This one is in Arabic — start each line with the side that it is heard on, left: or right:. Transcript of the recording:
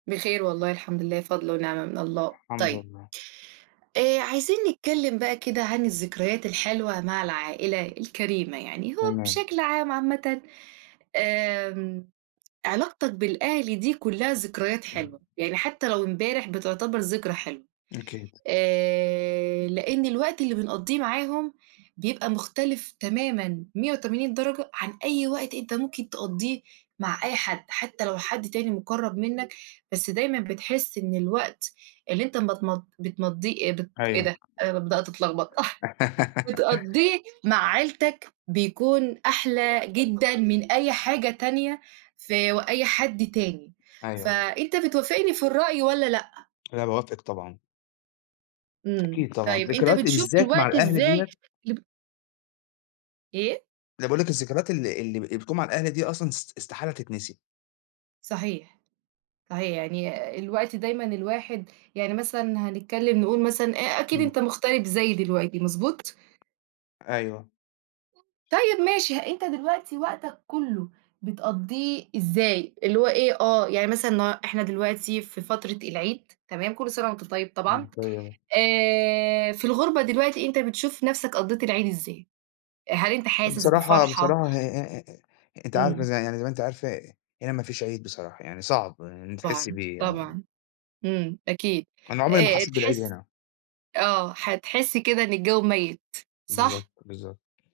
right: بخير والله الحمد لله، فضل ونعمة من الله.
left: الحمد
right: طيب
left: لله.
right: آآ، عايزين نتكلم بقى كده عن الذكريات الحلوة مع العائلة الكَريمة يعني، هو
left: تمام.
right: بشكل عام عامةً آمم، علاقتك بالأهل دي كلها ذكريات حلوة، يعني حتى لو امبارح بتعتبر ذكرى حلوة،
left: أكيد.
right: آآ، لأن الوقت اللي بنقضيه معاهم بيبقى مختلف تمامًا 180 درجة عن أي وقت أنت ممكن تقضيه مع أي حد، حتى لو حد تاني مقرب منك، بس دايمًا بتحس إن الوقت اللي أنت بتمض بتمَضيه بت إيه
left: أيوه.
right: ده أنا بدأت اتلخبط. بتقضيه مع عيلتك بيكون أحلى جدًا من أي حاجة تانية ف وأي حد تاني.
left: أيوه.
right: فأنت بتوافقني في الرأي والّا لأ؟
left: لأ، باوافقِك طبعًا.
right: إمم.
left: أكيد طبعًا.
right: طيب أنت
left: ذكرياتي
right: بتشوف
left: بالذات مع
right: الوقت
left: الأهل
right: إزاي
left: ديّة
right: اللي ب إيه؟
left: لأ باقول لِك الذكريات ال ال اللي بتكون مع الأهل دي أصلًا، است استحالة تتنسي.
right: صحيح. صحيح. يعني الوقت دايمًا الواحد يعني مثلًا هنتكلم نقول مثلًا أ أكيد أنت
left: إمم.
right: مُغترب زيي دلوقتي، مضبوط؟
left: أيوه.
right: طيب ماشي، أنت دلوقتي وقتك كله بتقضيه إزاي؟ اللي هو إيه آه. يعني مثلًا ن إحنا دلوقتي في فترة العيد، تمام، كل سنة وأنت طيب طبعًا.
left: وأنتِ طيبة.
right: آآ، في الغربة دلوقتي أنت بتشوف نفْسك قضيت العيد إزاي؟ هل أنت حاسس
left: بصراحة
right: بفرحة؟
left: بصراحة آآ، أنتِ عارفة
right: إمم.
left: ز يعني زي ما أنتِ عارفة هنا مفيش عيد بصراحة، يعني صعب إن أنتِ تحسي
right: طبعًا.
left: بيه. آه.
right: طبعًا. إمم. أكيد.
left: أنا عمري ما
right: آآ،
left: حسيت بالعيد
right: تحس
left: هنا.
right: آه. هتحس كده إن الجو ميت، صح؟
left: بالضبط. بالضبط.